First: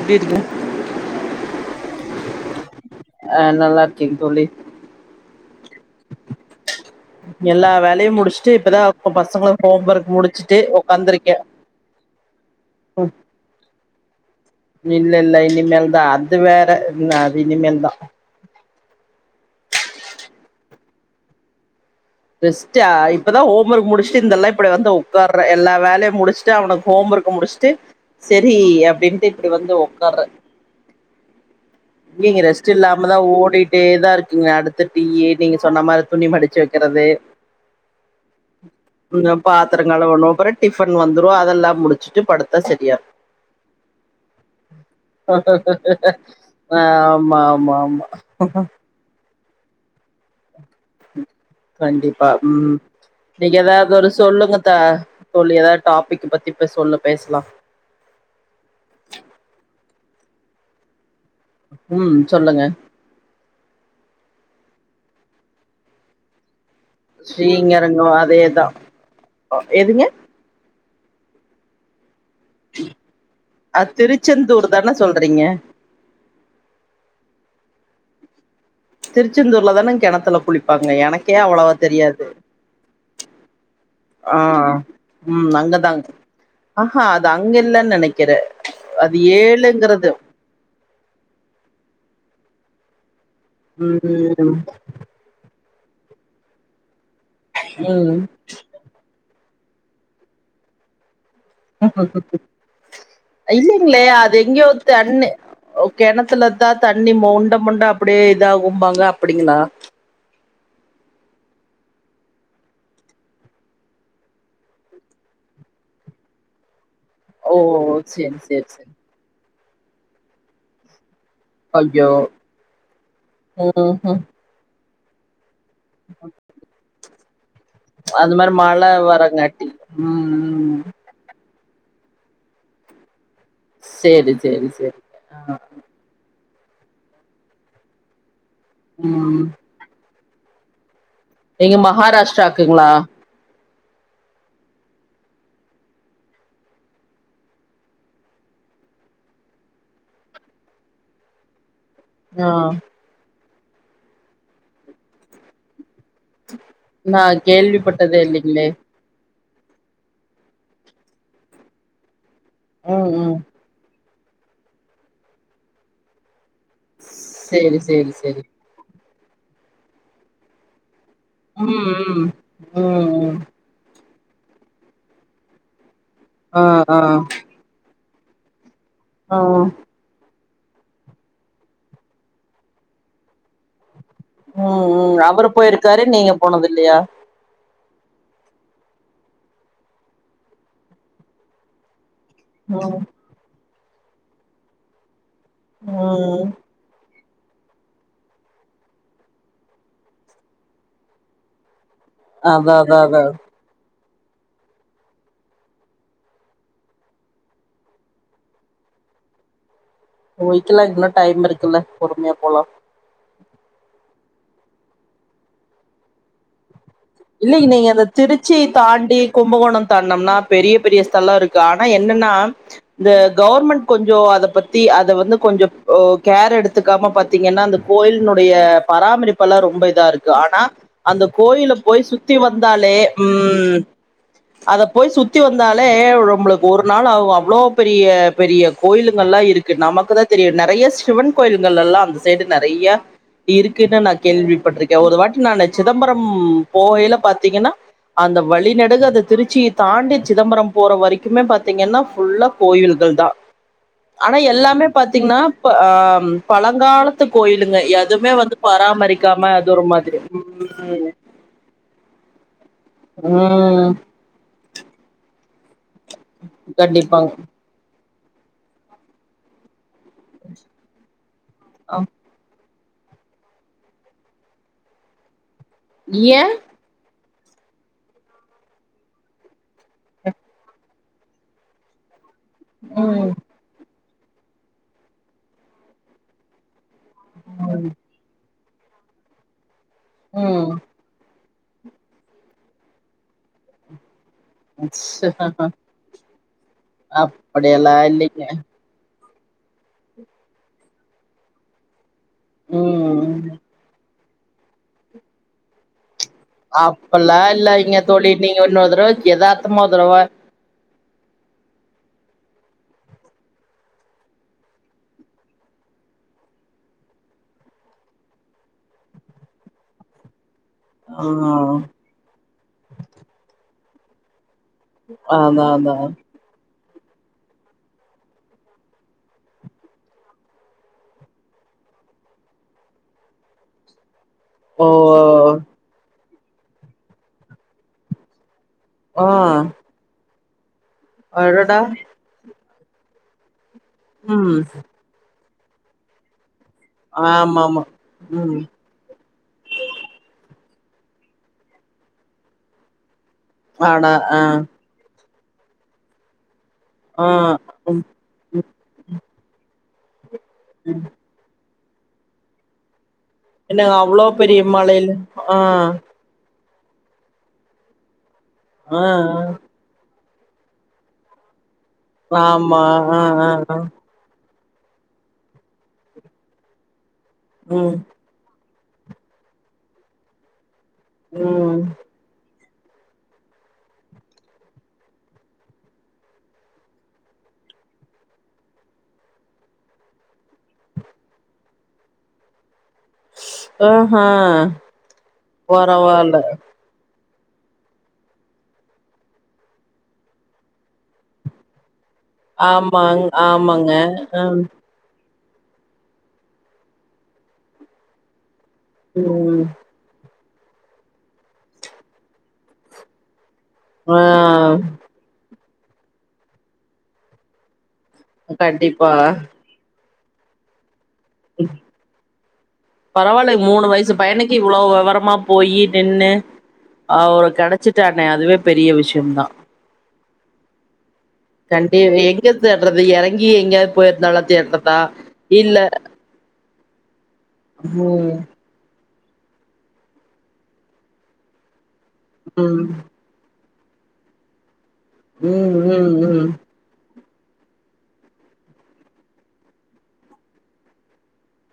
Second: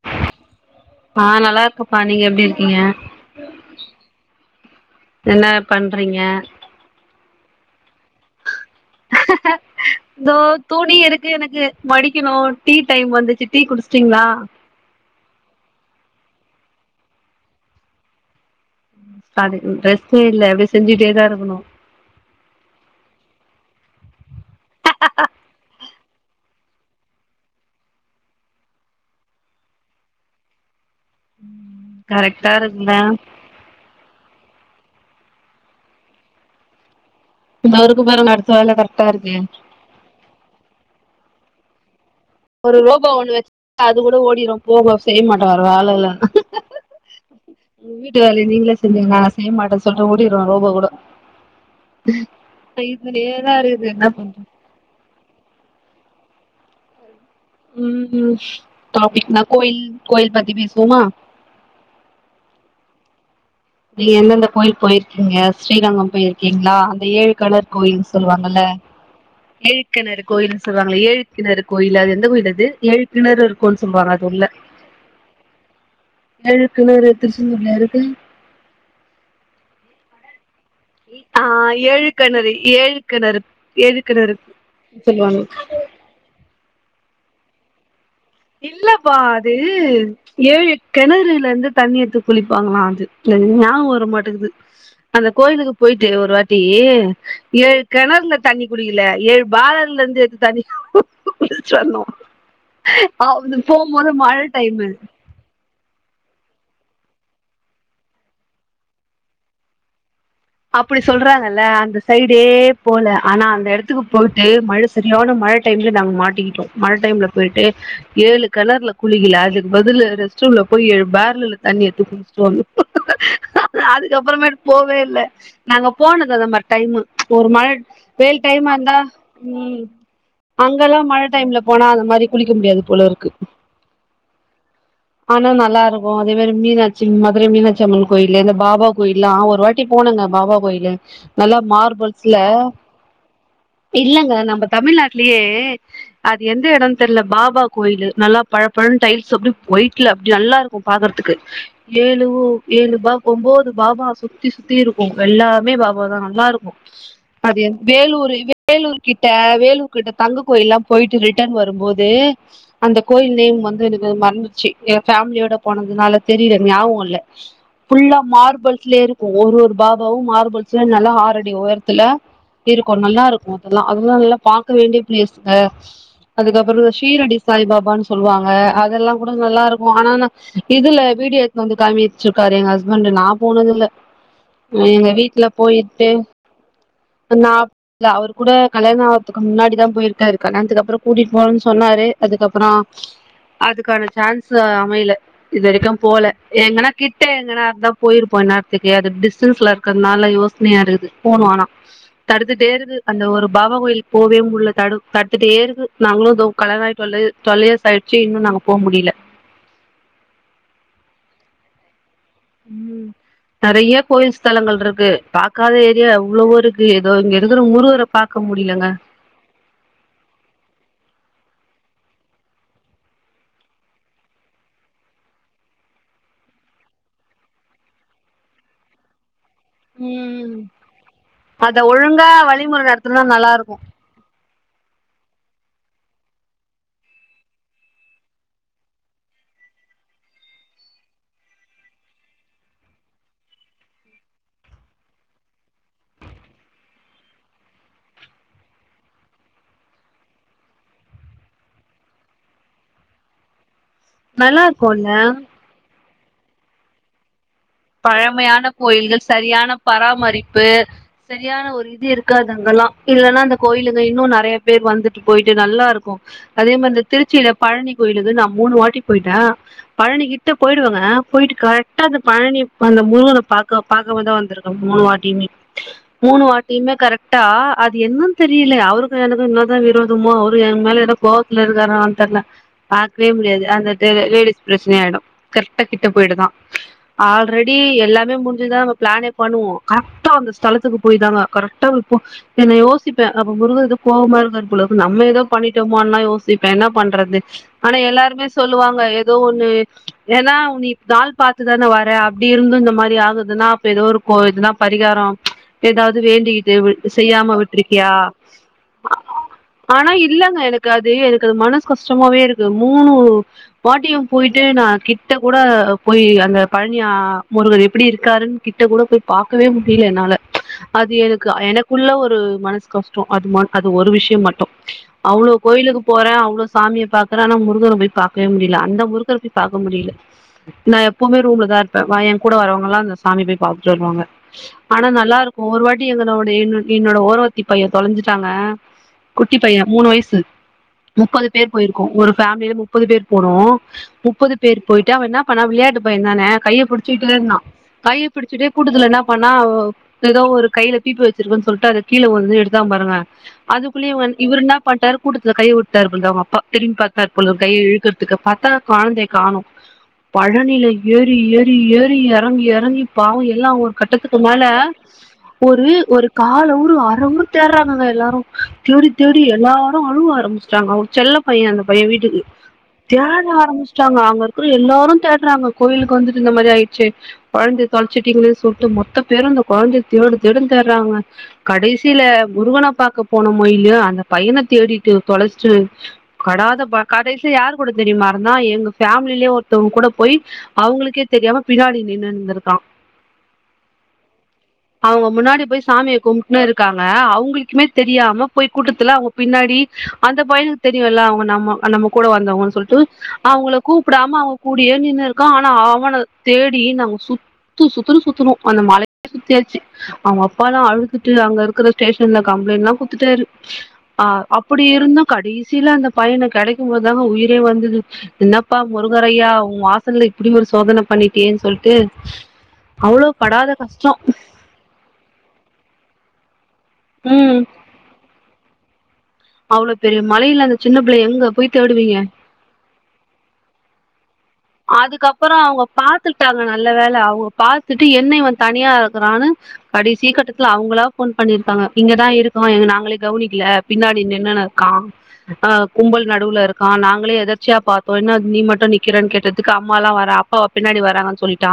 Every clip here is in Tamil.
எப்டி இருக்கீங்க ஆ நல்லா இருக்கப்பா நீங்க எப்டி இருக்கீங்க ஆ நல்லா இருக்கேங் தோழி என்ன பண்றீங்க எல்லா வேலையு முடிச்சுட்டு இப்பதான் பசங்க ஹோம் ஒர்க் முடிச்சுட்டு உட்காந்துருக்கே ணு டீ டைம் வந்துச்சு டீ குடிச்சுட்டீங்களா இல்ல இல்ல இனிமேல் தான் அது வேற என்ன அது இனிமேல் தா அதுக் ரெஸ்டே இல்ல அப்டி செஞ்சுட்டே தா இருக்கணு ரெஸ்ட்டா இப்பதா ஹோம் ஒர்க் முடிச்சுட்டு இந்தெல்லா இப்படி வந்து உட்கார எல்லா வேலை முடிச்சுட்டு அவனுக்கு ஹோம் ஒர்க் முடிச்சுட்டு சரி அப்படின்னுட்டு இப்படி வந்து உக்காற நீங்க கரெக்டா ரெஸ்ட் இருக்குல்ல இல்லாமதா ஓடிட்டேதா இருக்கீங்க அடு அந்த டீ நீங்க சொன்ன மாரி துணி மடிச்சு வைக்கிறது இதோ இருக்கு பாருங்க அடுத்த வேல கரெக்டா உ இருக்கு பாத்திரங்கழுவனு அப்புற டிஃபன் வந்துரு அதெல்லா முடி ஒரு ரோபா ஒண்ணு வச்சு அது கூட ஓடிடு போகோ செய்ய மாட்டம் வேற வேல இல்லனு ஆமா ஆமா ஆமா உங்கவீட்டு வேல நீங்களே செஞ்சுருங்க நான் செய்ய மாட்டே சொல்ட்டு ஓடிடு ரோபோ கூட கண்டிப்பா ம் இதுலயே தா நீங்க இருக்குது எதாவது என்ன ஒரு பண்றது சொல்லுங்க த்தா தோழி எதாது ஒரு டாபிக் பத்தி இப்ப சொல்ல பேசலா ம் டாபிக்னா கோயில் கோயில் பத்தி பேசுவோமா ம் சொல்லுங்க நீங்க எந்தெந்த கோயில் போயிருக்கீங்க ஸ்ரீரங்கம் போயிருக்கீங்களா இந்த ஏழு கணர் ஸ்ரீங்கரங்கோ கோயில் சொல்லுவாங்கல்ல அதேதா எதுங்க ஏழுக்கணர் கோயில் சொல்லுவாங்ல ஏழு கிணறு கோயில் அது எந்த கோயில் அது ஏழு கிணறு இருக்கோன்னு சொல்லுவாங்க அது உள்ள திருச்செந்தூர் தான சொல்றீங்க ஏழு கிணறு திருச்செந்தூர்லயா இருக்கு திருச்செந்தூர்ல தானங்க கிணத்துல குளிப்பாங்க எனக்கே ஆ அவ்வளவா ஏழு தெரியாது கிணறு ஏழு கிணறு ஏழு கிணறு ஆ சொல்லுவாங்க ம் அங்கதான்ங் ஆஹா அது அங்க இல்லன்னு நினைக் இல்லப்பா அது ஏழு கிணறுல இருந்து தண்ணி எத்து குளிப்பாங்களா அது இ ஞாபகம் வர மாட்டுக்குது ம் அந்த கோயிலுக்கு போயிட்டு ஒரு வாட்டி ஏழு ம் கிணறுல தண்ணி குடிக்கல ஏழு பாலர்ல இருந்து எ தண்ணி குளிச்சுட்டு வந்தோ அது இல்லைங்களே போகும்போது அது மழை டைம் எங்யோத்தண்ணு கிணத்துலதான் தண்ணி மொண்ட மொண்ட அப்டியே இதா ஆகும்பாங்க அப்படிங்களா அப்படி சொல்றாங்கல்ல அந்த சைடே போல ஆனா அந்த எடத்துக்கு போயிட்டு மழ சரியான ம மழ டைம்ல நாங்க மாட்டிக்கிட்டோ மழை டைம்ல ஓ போயிட்டு சேரி ஏழு சேரி கிணறு சேரி ல குளிக்கல அதுக்கு பதில் ரெஸ்ட் ரூம்ல போய் ஏழு பேர் ல தண்ணி எத்து ஐயோ குளிச்சுட்டு வந்தோ ம்ஹும் அதுக்கப்புறமேட்டு போவே இல்ல நாங்க போனத அது மாதிரி டைம்மு ஒரு மழை அது வேல் மாரி டைமா மழ இருந்தா வரங்காட்டி ம் ம் ம் அங்கல்லா மழ டைம்ல போனா அந்த மாரி குளிக்க முடியாது போலருக்கு செரி செரி செரி ஆ அதேமாி மீனாட்சி மதுரை மீனாட்சி அம்மன் கோயில் இந்த பாபா கோயில் ம் ஒரு வாட்டி போனுங்க பாபா கோயிலு நல்லா நீங்க மார்பல்ஸ்ல மகாராஷ்டிராக்குங்களா இல்லங்க நம்ம தமிழ்நாட்டுலயே அது எந்த இடோனு தெர்ல பாபா கோயிலு நல்லா பள ஃபல் டைல்ஸ் அப்டியே ஒயிட்ல அப்டியே நல்லா இருக்கு பாக்கறதுக்கு ஏழுவு ஆ ஏழு பா ஒன்போது பாபா சுத்தி சுத்தி இருக்கு எல்லாமே பாபா ஒம்தா நல்லா இருக்கு நா அது கேள்விப்பட்டதே வேலூரு இல்லைங்களே வேலூர் கிட் ட வேலூர் கிட்ட தங்க கோயில்லா போயிட்டு ரிட்டன் வரும்போது அந்த ம் கோயில் ம் நேம் வந்து எனக்கு மறந்துச்சு ஃபேமிலியோட போனதுனால தெரியல நிஞாபகொ இல்ல சேரி சேரி ஃபுல்லா சேரி மார்பல்ஸ்லயே இருக்கு ஒரு ஒரு பாபாவு மார்பல்ஸ்ல நல்லா ஹாறடி உயரத்துல ம் ம் இருக்கு ம் நல்லா ம் இருக்கு அதெல்லா அ நல்லா பார்க வேண்டிய பிளேஸ்ங்க ஆ அதுக்கப்புறோ ஆ சீரடி சாய் பாபான்னு சொல்லுவாங்க இதெல்லா கூட நல்லா ம் ம் இருக்கு ஆன இதுல வீடியோ எடுத் வந்து கமிச்சுருக்காரு எங்க ஹஸ்பண்ட்டு நா போனதுல்ல எங்க ம் வீட்டுல அவரு போயிருக்காரு போயிட்டு நீங்க போனது இல்லையா நா இல்ல அவ்ரு கூட கல்யாண ஆகுறதுக்கு முன்னாடிதா போயிருக்காரு கல்யாணத்துக்குப்புறோ கூட்டிட்டு போறன்னு சொன்னாரு அதுக்கப்புறோ ம் அதுக்கான சான்ஸ் அமையல இது வரைக்கு போல ம் எங்கன்னா கிட் கிட்டே எங்கனாருந்தா போயிருப்போ இன்நேரத்துக்கு அது டிஸ்டன்ஸ்ல இருக்கறதுனால யோசனையா இருக்கு போனு ஆனா அதா தடுத்துடேருக்கு அதா அதா அந்த ஒரு பாபா கோயில் போவே முடியல தடு தட்டுட்டுயெக்கு நாங்களு இதோ கல்யானாத்சு தொல் தொல்ட்யியர்ஸ் ஆயிட்ச்சி இன்னு நாங்க போ முடியல [unintelligible] போயிக்கலா இன்னு டைம் இருக்குல்ல பொறுமையா போலா ம் நெறைய கோயில் ஸ்தலங்கள் இருக்கு பாக்காத ஏரியா எவ்ளோருக்கு இல்லலைங்க நீங்க அந்த திருச்சி தாண்டி கும்பகோணம் தாண்டொம்னா பெரிய பெரிய ஸ்தலா இருக்கு ஆனா என்னன்னா இந்த கவர்மெண்ட் கொஞ்சோ அத பத்தி அத வந்து கொஞ்சோ கேர் எடுத்துக்காம பாத்தீங்கன்னா அந்த கோயிலினுடைய பராமரிப்பு ப்பல்லா ரொம்ப இதா இருக்கு ம் ஆனா அந்த அத கோயிலப் போய் ஒழுங்கா சுத்தி வழிமுறை வந்தாலே நடத்துனா நல்லா இருக்கு உம் அத போய் சுத்தி வந்தாலே நமளுக்கு ஒரு நாள் அவ்வளவு பெரிய பெரிய கோயிலுங்கல்லா இருக்கு நமக்கு தா தெரியு நறைய சிவன் கோயில்கள் எல்லா அந்த சைடு நறைய இருக்குன்னு நா கேள்விப்பட்டிருக்கே ஒரு வாட்டி நா சிதம்பரம் போகையில பாத்தீங்கன்னா அந்த வழிநடுகு அத திருச்சிய தாண்டி சிதம்பரம் போற வரைக்குமே பாத்தீங்கன்னா புல்லா கோயில் துதா ஆனா நல்லா எல்லாமே இருக்குல்ல பாத்தீங்கன்னா ஆ பழங்காலத்து கோயிலுங்க எதுவுமே வந்து பழமையான கோயில்கள் பராமரிக்காம சரியான அது ஒரு மாதிரி பராமரிப்பு ம் சரியான ஒரு இ இருக்காது அங்கல்லா இல்லன்னா அந்த ம் கோயிலுங்க இன்னு நெறைய பேர் வந்துட்டு போயிட்டு நல்லா இருக்கு அதே மாரி கண்டிப்பாங்க திருச்சியில பழனி கோயிலுது நா மூணு வாட்டி போயிட்டே பழனிகிட்ட போயிடுவங்க போயிட்டு ஆ கரெக்டா அந்த பழனி அந்த முருகன பாபாக்கம தா வந்துருக்க மூணு வாட்டியுமே மூணு ஏ வாட்டியுமே கரெக்ட் டா அது என்னன்னு தெரியல அவருக்கு எனக்கு இன்னதா விரோதமோ அவரு என் மேல ஏதோ கோவத்துல இருக்காரானு தெர்ல பாக்கவே ம் முடியாது அந்த லேடிஸ் பிரச்சன ஆயிடு கரெக்டகிட்ட போயிடு தா ஆல்ரெடி ம் எல்லாமே முடிஞ்சுதா நம்ம பிளானே பண்ணுவோ கரெக்டா ம் அந்தஸலத்துக்கு போய் தாங்க கரெக்டா வப்போ என்ன யோசிப்பே அப்ப முருகதொ கோவமா இருக்க பொழுக்கு நம்ம ஏதோ பண்ணிட்டோமோ யோசிப்பே என்ன பண்றது அப்படியெல்லா ஆனா இல்லைங்க எல்லாருமே சொல்லுவாங்க ஏதோ ஒண்ணு ஏன்னா உன்னி நாள் பார்த்துதானே வரே அப்டி இருந்து இந்த மாரி ம் ஆகுதுன்னா அப்ப ஏதோ ஒர் ப்போதுதா பரிகாரோ ஏதாது வேண்டிட்டு அப்பல்லா செய்யாம இல்லைங்க விட்டிருக்கியா தோழி நீங்க இன்னொரு தடவ எதார்த்தமா ஒரு ஆனா தடவ இல்லங்க எனக்கு இருக்காது எனக்கு அது மனசு கஷ்டமாவே இருக்கு மூணு வாட்டியு போயிட்டு நா கிட்ட கூட போய் அந்த பழனியா முருகர் எப்டி இருக்காருன்னு கிட்ட கூட போய் பாக்கவே முடியல என்னால அது ஆ எனக்கு எனக்குள்ள ஒரு மனசு கஷ்டோ அது அது ஒரு விஷயோ மட்டு அவ்ளோ அதா அதா கோயிலுக்கு போறே அவ்ளோ சாமியை பாக்கற ஆனா முருகர போய் பாவே முடியல அந்த முருகர போய் பாக்க முடியல நான் எப்பவுமே ரூம்ல தான் இரு என் கூட வரவங்கல்லா அந்த சாமி போய் பார்த்துட்டு வருவாங்க ஓ ஆனா நல்லா இருக்கு ஒரு வாட்டி எங்க ஒரே வாட்டி என்னோட ஓரவத்தி பையன் தொலைஞ்சிட்டாங்க ஆ குட்டி பையன் மூணு வயசு முப்பது பேர் அடடா போயிருக்கோம் ஒரு பேமிலியில முப்பது பேர் போனோ முப்பது ம் பேர் போயிட்டா அவ என்னா பண்ணா விளையாட்டு பயந்தானே கை பிடிச்சிட்டே இருந்தான் ஆமாமா கையை ம் பிடிச்சிட்டே கூட்டதுல என்ன பண்ணா ஏதோ ஒரு கையில பீப்பி வச்சிருக்குன்னு சொல்லிட்டு அதை கீழே வந்து எடுத்தான் பாருங்க அதுக்குள்ளே ஆடா ஆ இவர்ரு என்ன பண்ட்டாரு கூட்டத்துல கை விடுத்தாரு போல அவங்க அப்பா திரும்பி பாத்தா ஆ போலா கையை ம் இழுக்கறதுக்கு பாத்தா கொழந்தே காணும் பழனில ம் ஏறி ஏறி ஏறி இறங்கி இறங்கி பாவம் எல்லா ஒரு என்னங்க அவ்ளோ கட்டத்துக்கு பெரிய மேல மலைல ஆ ஒரு ஒரு காலம் வாறங்க தேடுறாங்க எல்லாரு ஆ தேடி தேடி ஆ எல்லாரும் அழுவ ஆரம்பிச்ட்டாங்க அவங்க செல்ல பையன் அந்த பையன் வீட்டுக்கு ஆமா ஆ தேட ஆ ஆ ஆரம்பிச்சட்டாங்க அங்க அ எல்லாரு தேடுறாங்க கோவிலுக்கு வந்துட்டு இந்த மாதிரி ஆயிச்சு குழந்தை ம் தொலைச்சிட்டிங்களே சொல்ட்டு மொத்த பேரும் அந்த குழந்தைய தேடு தேடுனு தேட்றாங்க ம் கடைசியில முருகனை பாக்க போனமொ இல்லையோ அந்த பையனை தேடிட்டு தொலைச்சிட்டு படாத கடைசி யார் கூட தெரியுமா இருந்தா எங்க பேமிலில ஒருத்தவங்க கூட போய் அவங்களுக்கே தெரியாமா பினாடி நின்றுந்திருக்கா ஆஹா அவங்க முன்னாடி போய் சாமியை பரவால்ல கும்பிட்டுன்னே இருக்காங்க அவங் உங்களுக்குமே தெரியாம போய் கூட்டத்தில அவங்க பின்னாடி அந்த பயனுக்கு தெரியல அவங்க ந நம கூட வந்தவங்கு சொல்லிட்டு ஆமாங் அவங்கள ஆமாங்க கூப்டாம ஆ அவங்க கூடியே நின்னு க ஆனா அவனை தேடி நாங்க சுத்து சுத்து சுத்துருவோம் அந்த மலயே ம் சுத்தியாச்சு அவங்க அப்பாளா அழுத்துட்டு அங்க இருக்கிற ஸ்டேஷன்ல கம்ப்ளைண்ட்லா குடுத்துட்டாரு ஆ அப்படி இருந்தும் கடைசியில அந்த பையனை கிடைக்கும் போதுதாங்க உயிரே வந்தது என்னப்பா கண்டிப்பா முருகரையா உன் வாசல்ல இப்படி ஒரு சோதனை பண்ணிட்டியேன்னு சொல்ட்டு பரவாயில்லை மூணு வயசு பயணக்கு இவ்வளவு விவரமா போயி நின்னு அவரு கிடைச்சட்டானே அதுவே பெரிய விஷய அவ்வளோ பெரிய மலையில அந்த சின்ன பிள்ளை எங்க போய் கண்டி தேடுவீங்க எங்க தேடுறது இறங்கி எங்கயாவது போயிருந்தாலு அதுக்கப்புற அவங்க பாத்துட்டாங்க நல்ல வேல அவங்க பாத்துட்டு என்ன ம் இவன் தனியா க்காரனு கடை சீ கட்டத்துலா அவங்களா போன் பண்ணிருக்காங்க இங்கதா இருக்கோ ம் நாங்களே கவனிக்கல பின்னாடி நின்னன்னு இருக்கா ஆ ம் ம் கும்பல் ம் நடுவுல இருக்கா நாங்களே எதர்ச்சியா பாதோம் என்னா நீ மட்டு நிக்கிறன்னு கேட்டதுக்கு அம்மாலா வரற அப்பா பின்னாடி வராங்கன்னு சொல்லிட்டா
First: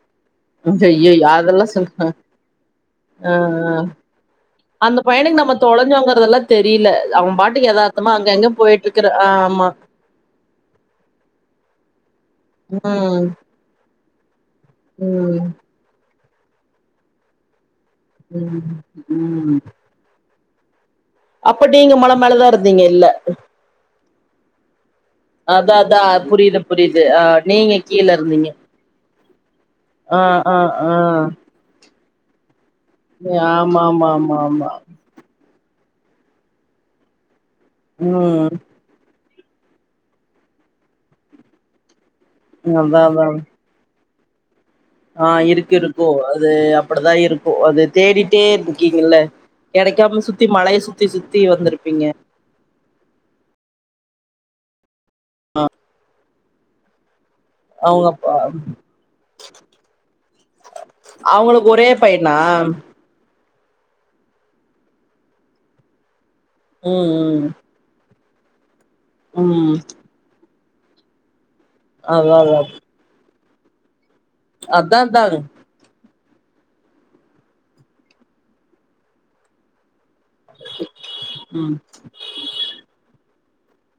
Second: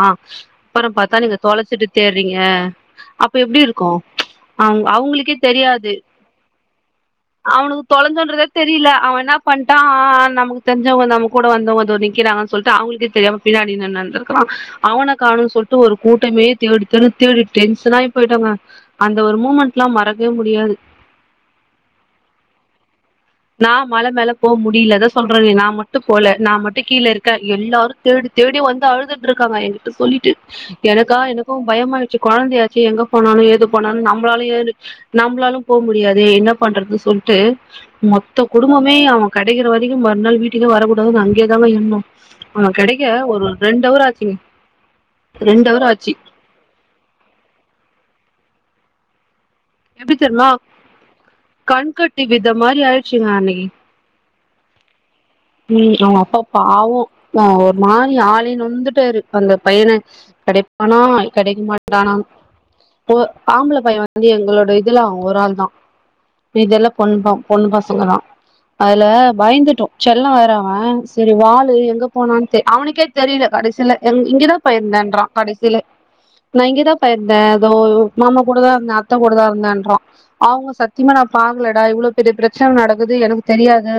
அப்புறம் பாத்தா ஐயய்யோ நீங்க அதெல்லா தொலைச்சிட்டு சொல்ற தேடுறீங்க ஆ அப்ப எப்டி ஆ இருக்கு அவ அந்த அவங்களுக்கே பையனுக்கு நம்ம தெரியாது தொலைஞ்சோங்கறதெல்லா தெரியல அவன் பாட்டுக்கு அவனுக்கு எதார்த்தமா அங்க தொலைஞ்சோன்றதே அங்க தெரியல போயிட்ருக்குற அவனா ஆமா பண்ட்டா நமக்கு தெரிஞ்சவங்க நம்ம கூட வந்தவங்க நிக்கிறான்னு சொல்லி அவங்களுக்கே ம் தெரியாம பின்னாடி நின்னுன்ருக்கா ம் அவனக்கானனு சொல்லிட்டு ஒரு கூரு மே தேடுதேடுன்னு தேடிட்டு டென்ஷனாயி போயிட்டோங்க ம் அந்த ஒரு ம் மூமெண்ட் எல்லா மறக்கவே முடியாது அப்ப நீங்க மலை மேலதா இருந்தீங்க இல்ல நா மல மேல போ முடியல அதான் சொல்றேனே நா அதா மட்டு அதா போல புரியுது நான் மட்டும் புரியுது கீழ ஆ இருக்கே நீங்க எல்லாரு கீழ தேடி இருந்தீங்க தேடி வந்து அழ துட்டு இருக்காங்க என்கிட்ட ஆ சொல்லிட்டு ஆ ஆ எனக்கா எனக்கு பயமாடுச்சு குழந்தையாசே சே எங்க போனானோ ஏது ஆமா போனானோ ஆமா ஆமா நம்பளாலயு ஆமா ஏது நம்மளாலு போக முடியாது என்ன பண்றது சொல்ட்டு மொத்த ம் குடும்பமே அவன் கிடைக்கிற வரைக்கு மறுநாள் வீட்டுக்கே வரக்கூடாதுன்னு அங்கயே தாங்க இருந்தோ அவ அதா கிடைக்க அதா ஒரு ரெண்டு அவர் ஆச்சுங்க ஆ ரெண்டு இருக்கு அவர் இருக்கு ஆச்சு அது அப்படிதான் இருக்கு அது தேடிட்டே இருக்கீங்கல்ல எப்டி கிடைக்காம சுத்தி தெரியுமா மலய சுத்தி சுத்தி வந்திருப்பீங்க கண்கட்டி வித மாரி ஆயிடுச்சுங்க அன்னைக்கு ம் அவ அப்பா பாவோ ஆ ஒரு அவங்க மாதிரி அப்பா ஆளே நொந்துட்டாரு அந்த பையனை கிடைப்பானா கிடைக்க மாட்டானா நா ஓ ஆம்பள பைய வந்து எங்களோட இதுல அவ ஒரு ஆள் தா மீதெல்லாம் பொண்ணு தா ம் ம் பொண்ணு பசங்க தா அதுல ம் பயந்துட்டோ செல்லோ வேற அவ செரி வாலு எங்க அதா போனான் அதா தெ அவனுக்கே தெரில கடசியில எ இங்கதாப்பா அதா அதா இருந்தேன்றா கடசியில நா இங்கதாப்பா இருந்தே இதோ மாமா கூட தா இருந்தே அத்த கூட தா இருந்தேன்றா அவுங்க சத்தியமா நா ம் பாக்லடா இவ்ளா பெரிய பிரச்சன நடக்குது எனக்கு தெரியாது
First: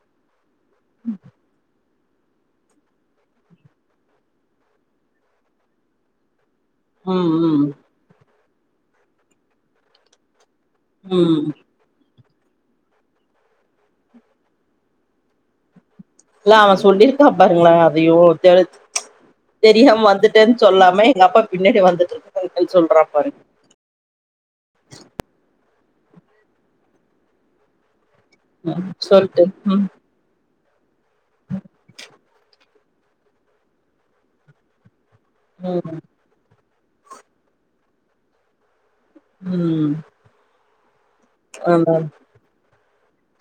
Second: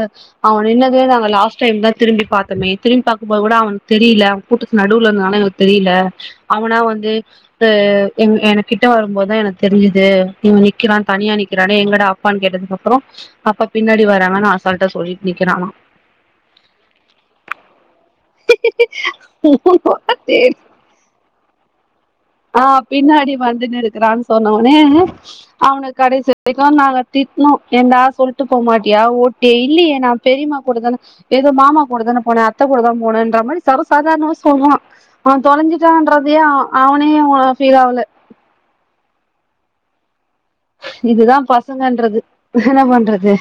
அவ நின்னது நாங்க லாஸ்ட் டைம் தா திரும்பி பாத்தமே திரும்பி பாக்கும்போது கூட அவனுக் தெரியில அவ கூட்டத்து நடுவுல இருந்தனால எங்ளுக் தெரியில அவனா வந்து ம் ம் அது என் எனக்கிட்ட வரும்போ தா எனக்கு தெரிஞ்சுது இவ நிக்கிறா தனியா ம் நிக்கிறானே எங்கட அப்பான் கேட்டதுக்கப்றோ அப்பா பின்னாடி வராங்கன் அசால்ட்டா சொல்லிட் நிக்கிறானா இல்ல அவ சொல்லிருக்கிறாப்ல உங்கள ஐயோ தெலுத் தெரியாம வந்துட்டேன் சொல்லாம எங்க அப்பா பின்னாடி வந்துட்டு ஆ இருக்காங்கன்னு சொல்றா பாருங்க பின்னாடி வந்துன்னுருக்கிறான் சொன்ன உனே அவனுக் கடைசி வரைக்கு நாங்க திட்னோ ஏன்டா சொல்ட்டு ம் போமாட்டியா ஓ சொல்ட்டு டெய்லி ம் நா பெரிம்மா கூட தா எதோ மாமா கூட தானே போனே அத்த கூடதா போனேன்ற மாரி சர்வசாதாரணமா சொல்றா அவ ம் தொலைஞ்சிட்டான்றதையே அ அவனே அவ்ளா ஃபீல் ஆவுல ம் இதுதா ஆமா பசங்கன்றது என்ன பண்றது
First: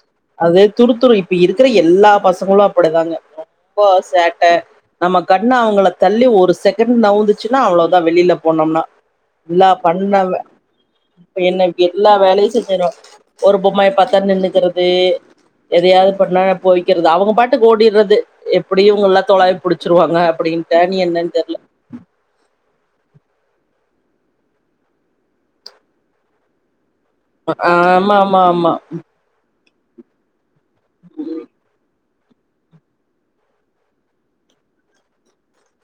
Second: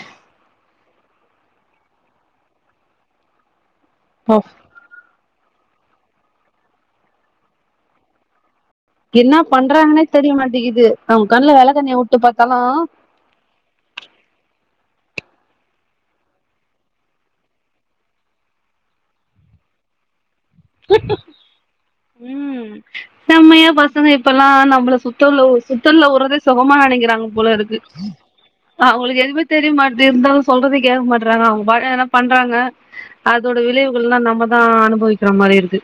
அது துருத்துரு இப்ப இருக்கிற எல்லா பசங்களு அப்டிதாங்க ரொம்போ சேட்ட நம்ம கண்ணு அவுங்கள தள்ளி ஒரு செகண்ட் நவுந்துச்சுன்னா அவ்ளோ தா வெளில போனம்னா என்ன இல்ல பண்றாங்கன்னே பண்ண தெரிய வே மாட்டேங்குது நம்ம இப்ப கண்ல என்ன வெளக்கண்ணய எல்லா வுட்டு வேலையு பாத்தாலு செஞ்சிருவா ஒரு பொம்மைய பா த்தா நின்னுக்கறது எதையாது பண்ணா போயிக்கறது அவுங்க பாட்டுக்கு ஓடிறது எப்படியு இவங்கெல்லா தொலாவி புடுச்சுருவாங்க அப்டின்டா இனி என்னன் தெர்ல ம் செம்மையா பசங்க இப்பெல்லா நம்மள சுத்தல்ல சுத்தல்ல உறதே சுகமா நெனைக்க றாங்க போலருக்கு ஆமா ஆமா ஆமா அவுங்களுக் எதுமே தெரிய மாட்டே இருந்தாலு சொல்றதே கேக் மாட்டறாங்க அவுங்க பாட்டுனு எதனா பண்றாங்க அதோட விளைவுகள்ல்லா நம்மதா அனுபவிக்கிற மாரி ஆயிருது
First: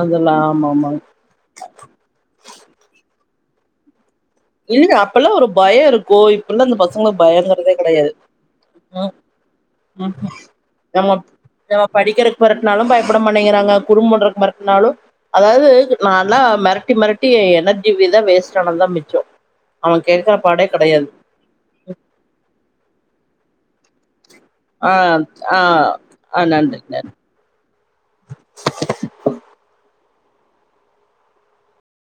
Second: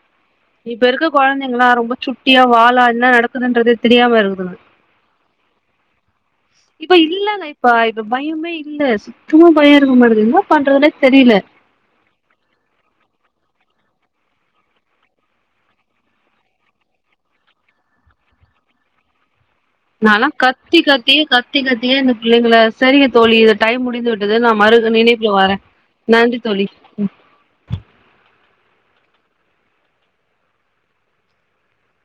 அதெல்லா ஆமாமா இப்ப இருக்க கொழந்தைங்கல்லா ரொம்ப சுட்டியா வாலா என்ன நடக்குதுன்றதே தெரியாம இருக் இல்ல அப்பெல்லா ஒரு பய இருக்கு இப்பெல்லா அந்த இப்ப பசங்களுக்கு இல்லல்ல இப்ப பயங்கறதே இப்ப கெடையாது பயமே இல்ல ம் சுத்த மா பயோ இருக்க ம் மாட்டுகிது என்னா பண்றதுனே நம்ம தெரியில நம்ம படிக்கிறக்கு பெரட்னாலு பயப்பட மாட் டிங்கிறாங்க குறும் பண்றக் மெரட்னாலு அதாவது நால்லா மெரட்டி மெரட்டி எ எனர்ஜி வே தா வேஸ்ட்டானத்தா மிச்சோ அவ நால்லா கேக்குற பாடே கத்தி கெடையாது கத்தியே கத்தி கத்தியே இந்த புள்ளைங்கள செரிங்க தோழி இது டைம் முடிந்து வி ட்டது நா மறுக ஆ நினைப்புல வாரே ஆ நன்றி தோழி ம்